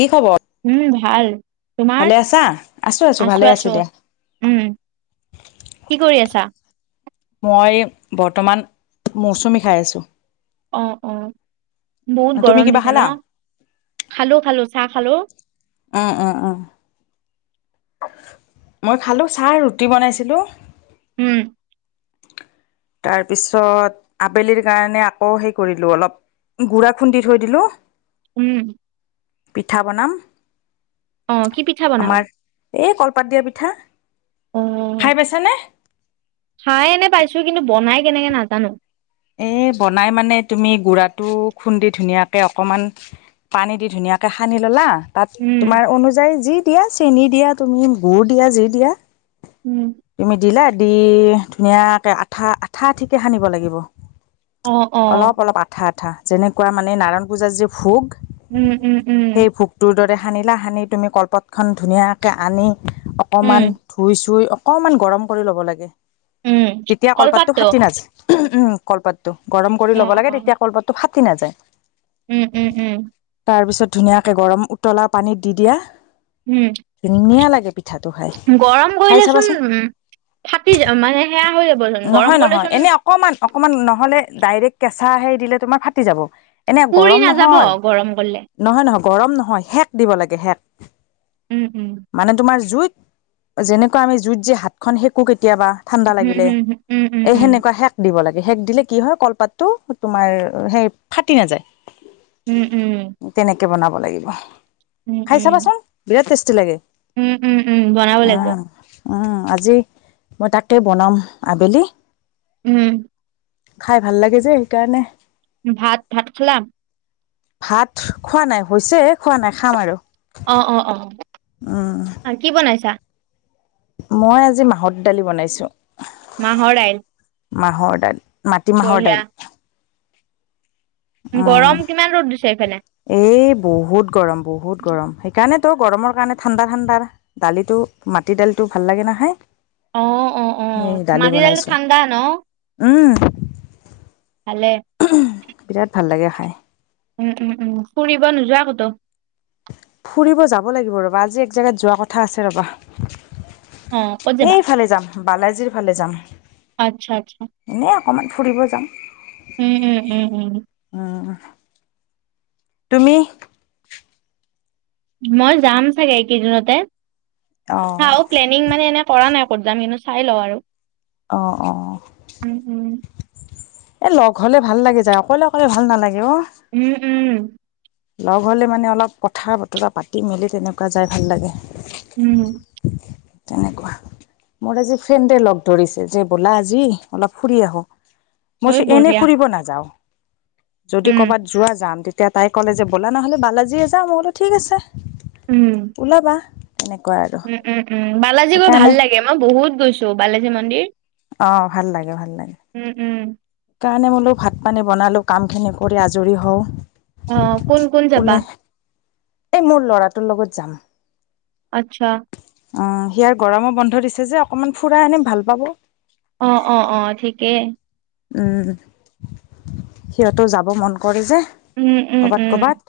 কি খবৰ? উম, ভাল। তোমাৰ? ভালে আছা আছো আছো ভালে আছোঁ আছো আছোঁ। দিয়া উম। কি কৰি আছা? মই বৰ্তমান মৌচুমী খাই আছোঁ। অ', অ', বহুত তুমি গৰম কিবা দিছে ন। খালা খালোঁ খালোঁ। চাহ হেল্ল'। অ', অ', অ'। মই খালোঁ ছাৰ। ৰুটি বনাইছিলোঁ। উম। তাৰপিছত আবেলিৰ কাৰণে আকৌ হেই কৰিলোঁ অলপ। গুড়া খুন্দি থৈ দিলোঁ। উম। পিঠা বনাম। অ', কি পিঠা বনাবা? আমাৰ এই কলপাত দিয়া পিঠা। অ', খাই পাইছানে? খাই এনে পাইছোঁ। কিন্তু বনাই কেনেকে নাজানো। এ বনাই মানে তুমি গুড়াটো খুন্দি ধুনীয়াকে অকমান পানী দি ধুনীয়াকে সানি ল'লা। তাত উম, তোমাৰ অনুযায়ী যি দিয়া, চেনি দিয়া, তুমি গুড় দিয়া যি দিয়া। উম, তুমি দিলা দি ধুনীয়াকে আঠা আঠা আঠিকে সানিব লাগিব। অ', অ', অলপ অলপ আঠা-আঠা যেনেকুৱা মানে নাৰায়ণ পূজাত যে ভোগ উম, উম, উম। সেই ভোগটোৰ দৰে সানিলা সানি তুমি কলপাতখন ধুনীয়াকে আনি উম, অকমান ধুই চুই অকমান গৰম কৰি ল'ব লাগে। উম, তেতিয়া কলপাতটো ফাঁটি নাযায়। উম, কলপাতটো গৰম কৰি অ', ল'ব লাগে অ', তেতিয়া কলপাতটো ফাটি নাযায়। উম উম উম। তাৰপিছত ধুনীয়াকে গৰম উতলা পানীত দি দিয়া উম। ধুনীয়া লাগে। মিঠাটো খাই, গৰম খাই কৰিলেচোন চাবাচোন। উম, ফাটি যা- মানে সেয়া হৈ যাবচোন গৰম নহয় নহয় কৰিলেচোন এনে অকমান অকমান। নহ'লে ডাইৰেক্ট কেঁচা হেৰি দিলে তোমাৰ ফাটি যাব। এনে পুৰি গৰম নাযাব নহয়, গৰম কৰিলে। নহয় নহয়। গৰম নহয় শেক দিব লাগে শেক উম, উম। মানে তোমাৰ জুইত। যেনেকুৱা আমি জুইত যে হাতখন সেকো কেত কেতিয়াবা ঠাণ্ডা উম, লাগিলে, হুম, উম, উম, এই সেনেকুৱা শেক দিব লাগ সেক দিলে কি হয় কলপাতটো তোমাৰ সেই ফাটি নাযায়। উম উম তেনেকে বনাব লাগিব, উম, উম, খাই উম, চাবাচোন বিৰাট টেষ্টি লাগে। উম, উম, উম, বনাব লাগিব। উম উম, আজি মই তাকে বনাম, আবেলি। উম খাই ভাল লাগে যে সেইকাৰণে। ভাত ভাত খালা। ভাত খোৱা নাই হৈছে খোৱা নাই খাম আৰু। অ অ উম অ কি বনাইছা? মই আজি মাহত দালি বনাইছো। মাহৰ দাইল। মাহৰ দাইল মাটিমাহৰ বঢ়িয়া। দাইল। উম, গৰম কিমান ৰদ দিছে এইফানে এই বহুত গৰম বহুত গৰম হেকাৰণে। কাৰণে তো গৰমৰ কাৰণে ঠাণ্ডা ঠাণ্ডা দালিটো মাটি দালিটো ভাল লাগে না খাই। অ', অ', অ', সেই দালি মাটি দাইলটো বনাইছো ঠাণ্ডা ন? উম। ভালে বিৰাট ভাল লাগে খায়। উম উম উম ফুৰিব নোযোৱা কতো? ফুৰিব যাব লাগিব ৰ'বা আজি এক জেগাত যোৱা কথা আছে ৰবা। অঁ কত যাবা? এইফালে যাম বালাজীৰ ফালে যাম। আচ্ছা আচ্ছা। অকমান ফুুৰিব যাম। উম উম উম উম। উম, তুমি? মই যাম চাগে এইকেইদিনতে অঁ চাও প্লেনিং মানে এনে। কৰা নাই ক'ত যাম কিন্তু চাই লওঁ আৰু। অঁ অহ। উম, উম, এ লগ হলে ভাল লাগে যায় অকলে অকলে ভাল নালাগে অ। উম, উম, লগ হ'লে মানে অলপ কথা বতৰা পাতি মেলি তেনেকুৱা যাই ভাল লাগে। উম, তেনেকুৱা, মোৰ আজি ফ্ৰেণ্ডে লগ ধৰিছে যে ব'লা আজি অলপ ফুৰি আহো। ঐ মইচো এনেই বঢ়িয়া। ফুৰিব নাযাও। যদি উম। কবাত যোৱা যাম তেতিয়া তাই ক'লে যে ব'লা নহ'লে বালাজীয়ে যাম মই বোলো ঠিক আছে। উম, ওলাবা তেনেকুৱা আৰু উম উম উম বালাজী গৈ ভাল সেইকাৰণে লাগে মই বহুত গৈছো বালাজী মন্দিৰ। অ ভাল লাগে ভাল লাগে। উম, উম, সেইকাৰণে বোলো ভাত পানী বনালো কাম খিনি কৰি আজৰি হওঁ। অ কোন কোন যাবা? ওলাই এই মোৰ ল'ৰাটোৰ লগত যাম। আচ্ছা। অ', হিয়াৰ গৰমো বন্ধ দিছে যে অকমান ফুৰাই আনিম ভাল পাব। অ', অ', অ'ঠিকেই। উম। সিহঁতও যাব মন কৰে যে। উম, উম, কৰ'বাত উম, কৰ'বাত।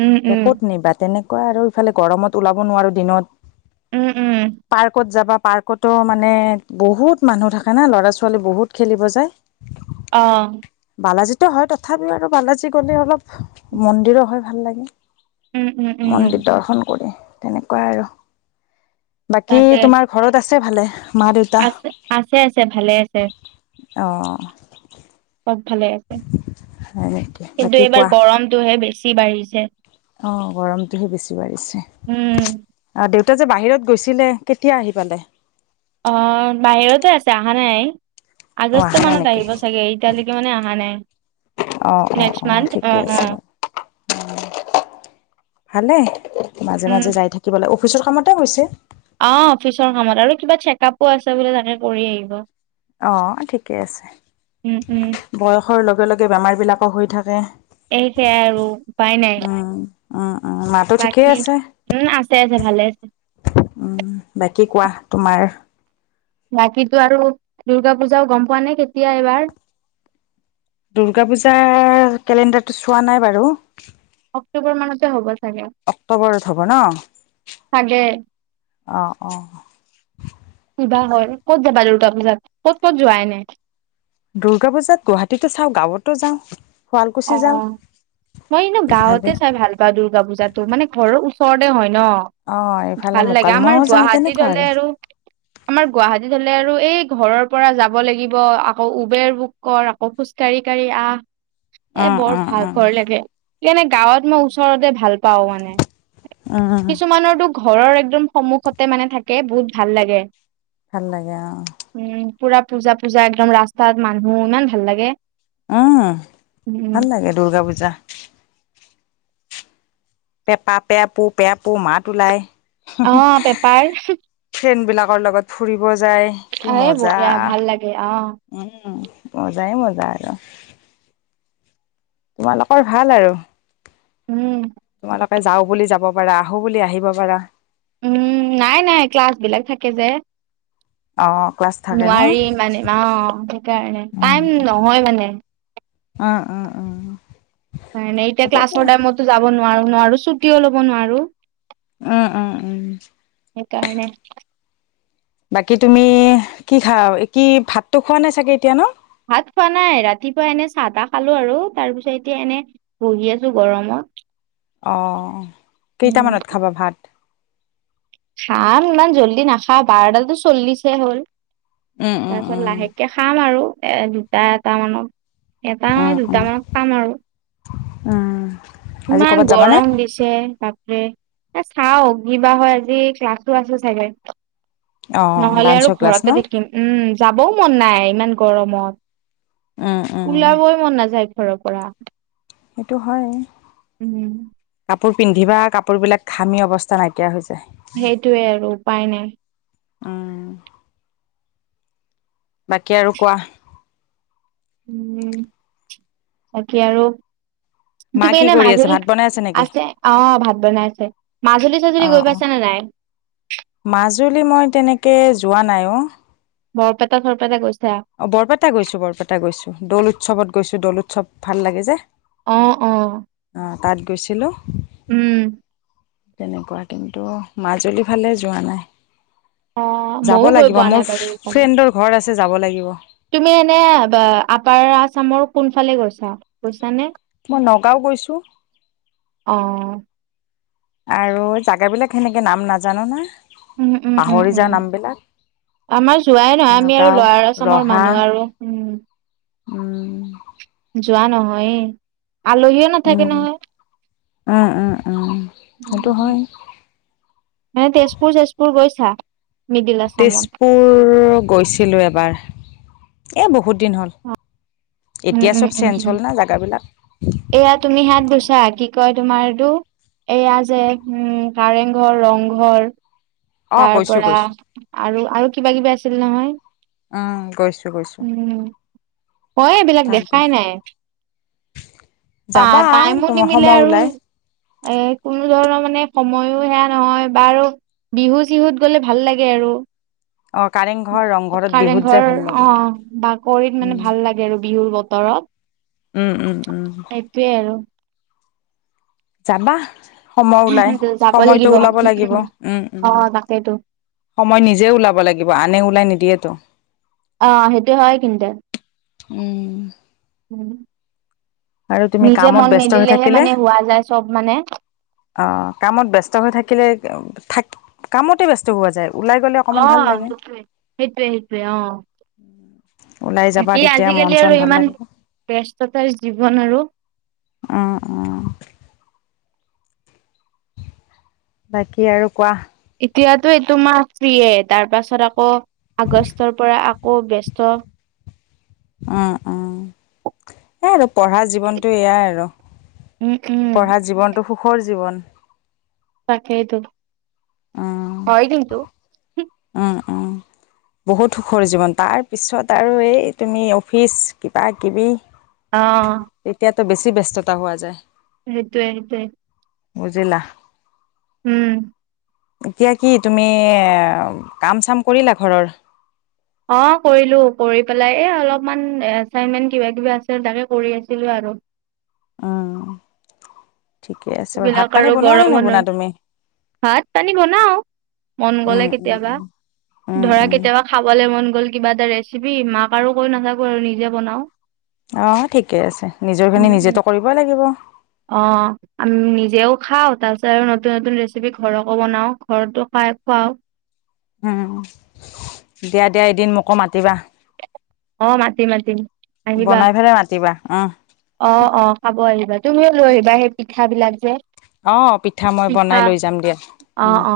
উম, উম, ক'ত নিবা তেনে আৰু ইফালে গৰমত ওলাব নোৱাৰো উম, উম, দিনত। পাৰ্কত যাবা পাৰ্কতো মানে বহুত মানুহ থাকে ন ল'ৰা-ছোৱালী বহুত খেলিব যায়। অ'। বালাজিতো হয়। তথাপিও আৰু বালাজী গ'লে অলপ মন্দিৰো হয় ভাল লাগে। উম, উম, উম, মন্দিৰ দৰ্শন কৰি। তেনেকুৱাই আৰু। বাকী তাকে তোমাৰ ঘৰত আছে ভালে? মা দেউতা আছে। আছে আছে ভালে আছে। অ'। ছব ভালে আছে। হয় নেকি কিন্তু এইবাৰ গৰমটোহে বেছি বাঢ়িছ অ', গৰমটোহে বেছি বাঢ়িছে। উম, আৰু দেউ এতিয়া যে বাহিৰত গৈছিলে কেতিয়া আহি পালে? অ', বাহিৰতে আছে অহা নাই। অঁ আগষ্ট অহা নাই মানত নেকি আহিব চাগে। এতিয়ালৈকে মানে আহা নাই। অ', অ', নেক্সট অ' মান্থ ঠিকে আছে অ', বাৰু। উম ভালে। উম, মাজে-মাজে যাই থাকিব লাগে। অফিচৰ কামতে গৈছে। অ', অফিচৰ কামত। আৰু কিবা চেকআপো আছে বোলে তাকো কৰি আহিব। অ', ঠিকে আছে, উম উম বয়সৰ লগে লগে বেমাৰ বিলাকো হৈ থাকে। এই সেয়াই আৰু উপাই নাই। উম উম উম মা তো ঠিকে বাকী আছে, উম আছে আছে ভালে আছে বাকী কোৱা? তোমাৰ বাকীতো আৰু, দুৰ্গা পূজাও গম পোৱা নে কেতিয়া এবাৰ? টো চোৱা নাই বাৰু। অক্টোবৰ মানতে হ'ব। চাগে অক্টোবৰত হ'ব ন, চাগে অ অ কিবা হয় ক'ত যাবা আৰু? দুৰ্গা পজাত ক'ত ক'ত যোৱা এনেই? দুৰ্গা পূজাত গুৱাহাটীতো চাওঁ গাঁৱতো যাওঁ অ শুৱালকুছি যাওঁ। মই এনেও ইফালে গাঁৱতে চাই ভাল পাওঁ দুৰ্গা পূজাতটো মানে ঘৰৰ ওচৰতে হয় অ ন ইফালে ভাল লাগে আমাৰ মোকালমোৱাও যাওঁ গুৱাহাটীত তেনেকুৱা হলে আৰু আমাৰ গুৱাহাটীত হলে আৰু এই ঘৰৰ পৰা যাব লাগিব আকৌ উবেৰ বুক কৰ আকৌ খোজ কঢ়ি কাঢ়ি আহ। এ উম বৰ উম উম ভাগৰ লাগে। সেইকাৰণে গাঁৱত মই ওচৰতে ভাল পাও মানে উম কিছুমানৰতো ঘৰৰ একদম সন্মুখতে মানে থাকে বহুত ভাল লাগে। ভাল লাগে অ। উম পুৰা পূজা পূজা একদম ৰাস্তাত মানুহ ইমান ভাল লাগে। উম উম ভাল লাগে দুৰ্গা পূজা। পেপা পে পো পে পো মাত ওলাই। অ পেপাৰ। লগৰ লগত ফুৰিব যায় কি এ মজা বঢ়িয়া ভাল লাগে অ' উম। মজাই মজা আৰু। তোমালোকৰ ভাল আৰু উম। তোমালোক যাও বুলি যাব পাৰা আহো বুলি আহিব পাৰা। উম নাই নাই ক্লাছ বিলাক থাকে যে। অ ক্লাছ থাকে ন নোৱাৰি মানে অ সেইকাৰণে টাইম নহয় মানে। অ', -অ', -অ'। হয় নে এতিয়া ক্লাছৰ টাইমটো যাব নোৱাৰো, নোৱাৰো ছুটিও লব নোৱাৰো। উম-উম-উম। সেইকাৰণে। বাকী তুমি কি খাও, কি ভাতটো খোৱা নাই চাগে এতিয়া ন'। ভাত খোৱা নাই ৰাতিপুৱা এনে চাহ তাহ খালো আৰু তাৰ পিছত এতিয়া এনে বহি আছো গৰমত। অ' উম কেইটামানত খাবা ভাত। খাম ইমান জল্দি নাখাওঁ বাৰটা চল্লিছে হ'ল। উম উম উম তাৰপিছত লাহেকে খাম আৰু এ দুটা এটা মানত এটা উম উম দুটা মানত খাম আৰু। উম'। আজি ইমান ক'ৰবাত যাবানে গৰম দিছে তাক এ চাও কিবা হয় আজি ক্লাছো আছো চাগে। অ নহ'লে আৰু ডান্সৰ ক্লাছ ন ঘৰতে থাকিম উম যাবও মন নাই ইমান উম গৰমত। উম উলাবই মন নাযায় ঘৰৰ পৰা সেইটো হয় উম কাপোৰ। পিন্ধিবা কাপোৰবিলাক ঘামি অৱস্থা নাইকিয়া হৈ যায়। সেইটোৱে আৰু উপায় নাই। বাকী আৰু কোৱা। উম বাকী আৰু মা তুমি কি এনে কৰি আছে মাজুলী ভাত বনাই নেকি? আছে অ' ভাত বনাই আছে মাজুলী [unintelligible] অ', গৈ অ', পাইছা নে নাই। মাজুলী মই তেনেকে যোৱা নাই অ'। বৰপেটা চৰপেটা গৈছা অ' বৰপেটা গৈছো বৰপেটা গৈছো। দৌল উৎসৱত গৈছো। দৌল উৎসৱ ভাল লাগে যে। অ', -অ'। তাত গৈছিলো। উম। তেনেকুৱা কিন্তু মাজুলীৰ ফালে যোৱা নাই। অ যাব ময়ো গৈ লাগিব পোৱা নাই মোৰ, বাৰু এইফালে ফ্ৰেণ্ডৰ ঘৰ আছে যাব লাগিব। তুমি এনে বে আপাৰ আছামৰ কোন ফালে গৈছা। গৈছানে মই নগাঁও গৈছো। অ আৰু জাগাবিলাক সেনেকে নাম নাজানো নহয় উম উম উম পাহৰি উম যাও নাম বিলাক। আমাৰ যোৱাই নহয় আমি আৰু লৱাৰ আচামৰ ৰহা মানুহ আৰু উম'। উম'। যোৱা নহয়েই। আলহীও নাথাকে উম, নহয় উম, উম, উম, সেইটো উম-উম। হয়। এ তেজপুৰ-চেজপুৰ গৈছা। মিডিল আছামত তেজপুৰ গৈছিলোঁ এবাৰ। এ বহুত দিন হ'ল। এতিয়া চব চেঞ্জ উম-উম-উম-উম হ'ল না জেগাবিলাক এয়া তুমি হাত গুছা কি কয়? তোমাৰটো এইয়া যে উম কাৰেংঘৰ, ৰংঘৰ। অ, তাৰ গৈছোঁ পৰা গৈছোঁ। আৰু আৰু কিবা কিবি আছিল নহয়। উম গৈছো-গৈছো। হয় এইবিলাক দেখাই নাই। টা যাবা টাইমো তোমাৰ নিমিলে সময় আৰু ওলাই এ কোনো ধৰণৰ। মানে সময়ো সেয়া নহয় বাৰু বিহু চিহুত গ'লে ভাল লাগে আৰু। অ, কাৰেংঘৰ ৰংঘৰত বিহুত কাৰেংঘৰ যাই ভাল লাগে। অ', - অ' বাকৰিত মানে উম, ভাল লাগে আৰু বিহুৰ বতৰত। উম- উম-উম। সেইটোয়ে আৰু যাবা সময় উলাই, যাব সময়টো লাগিব উলাব উম লাগিব উম, অ উম। তাকেইতো সময় নিজে ওলাব লাগিব আনে ওলাই নিদিয়েতো। আহ সেইটোয়ে হয় কিন্তু উম আৰু তুমি নিজে মন মেলিলেহে মানে হোৱা যায় চব মানে অ কামত ব্যস্ত হৈ থাকিলে থাক কামতে ব্যস্ত হোৱা যায় ওলাই গ'লে অকণমান আহ ভাল লাগে সেইটোৱে সেইটোৱে আহ ওলাই যাবা বাকী তেতিয়া মন আজিকালি চন আৰু ভাল ইমান লাগিব ব্যস্ততাৰ জীৱন আৰু আহ উ বাকী আৰু কোৱা এতিয়াতো এইটো মাহ ৰ্ফিয়ে তাৰ পাছত আকৌ আগষ্টৰ পৰা অ'ব ব্যস্ত আহ আহ এ আৰু পঢ়া জীৱনটো এয়াই আৰু উম উম পঢ়া জীৱনতটো সুখৰ জীৱন হে তু উম হয় কিন্তু উম উম বহুত সুখৰ জীৱন তাৰপিছত আৰু এই তুমি অফিচ কিবা কিবি আহ তো বেছি ব্যস্ততা হোৱা যায় সেইটোৱে সেইটোৱে বুজিলা উম এতিয়া কি তুমি কাম চাম কৰিলা ঘৰৰ অ'হ। কৰিলো। কৰি পেলাই এই অলপমান এচাইনমেন্ট কিবা-কিবি আছিল তাকে কৰি আছিলো আ [unintelligible] উম ঠিকে আছে বাৰু ভাত সিবিলাক পানী আৰু বনোৱা নে নবনোৱা বৰমানৰ। তুমি ভাত-পানী বনাওঁ। মন গ'লে উম উম কেতিয়াবা। উম উম ধৰা, উম কেতিয়াবা খাবলে মন গ গ'ল, কিবা এটা ৰেচিপি। মাক আৰু কৈ নাথাকো আৰু। নিজে বনাওঁ। আহ ঠিকে আছে। নিজৰ উম খিনি উম নিজেতো কৰিবই লাগিব। অ আমি নিজেও খাওঁ। তাৰ পিছত আৰু নতুন- নতুন ৰেচিপি ঘৰকো বনাওঁ। ঘৰতো খাই- খুৱাও। উম। দিয়া। দিয়া। এদিন মোকো মাতিবা। অ'। মাতিম। মাতিম। আহিব। বনাই পেলাই মাতিবা উম অ'। অ'। খাব আহিবা। তুমিও লৈ আহিবা সেই পিঠা বিলাক যে। অহ। পিঠা মই বনাই লৈ যাম দিয়া। অ উম। অ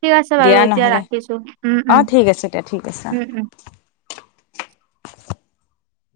ঠিক আছে বাৰু দিয়া এতিয়া নহ'লে। ৰাখিছো উম উম অ' ঠিক আছে দিয়া। ঠিক আছে। অ'হ। উম উম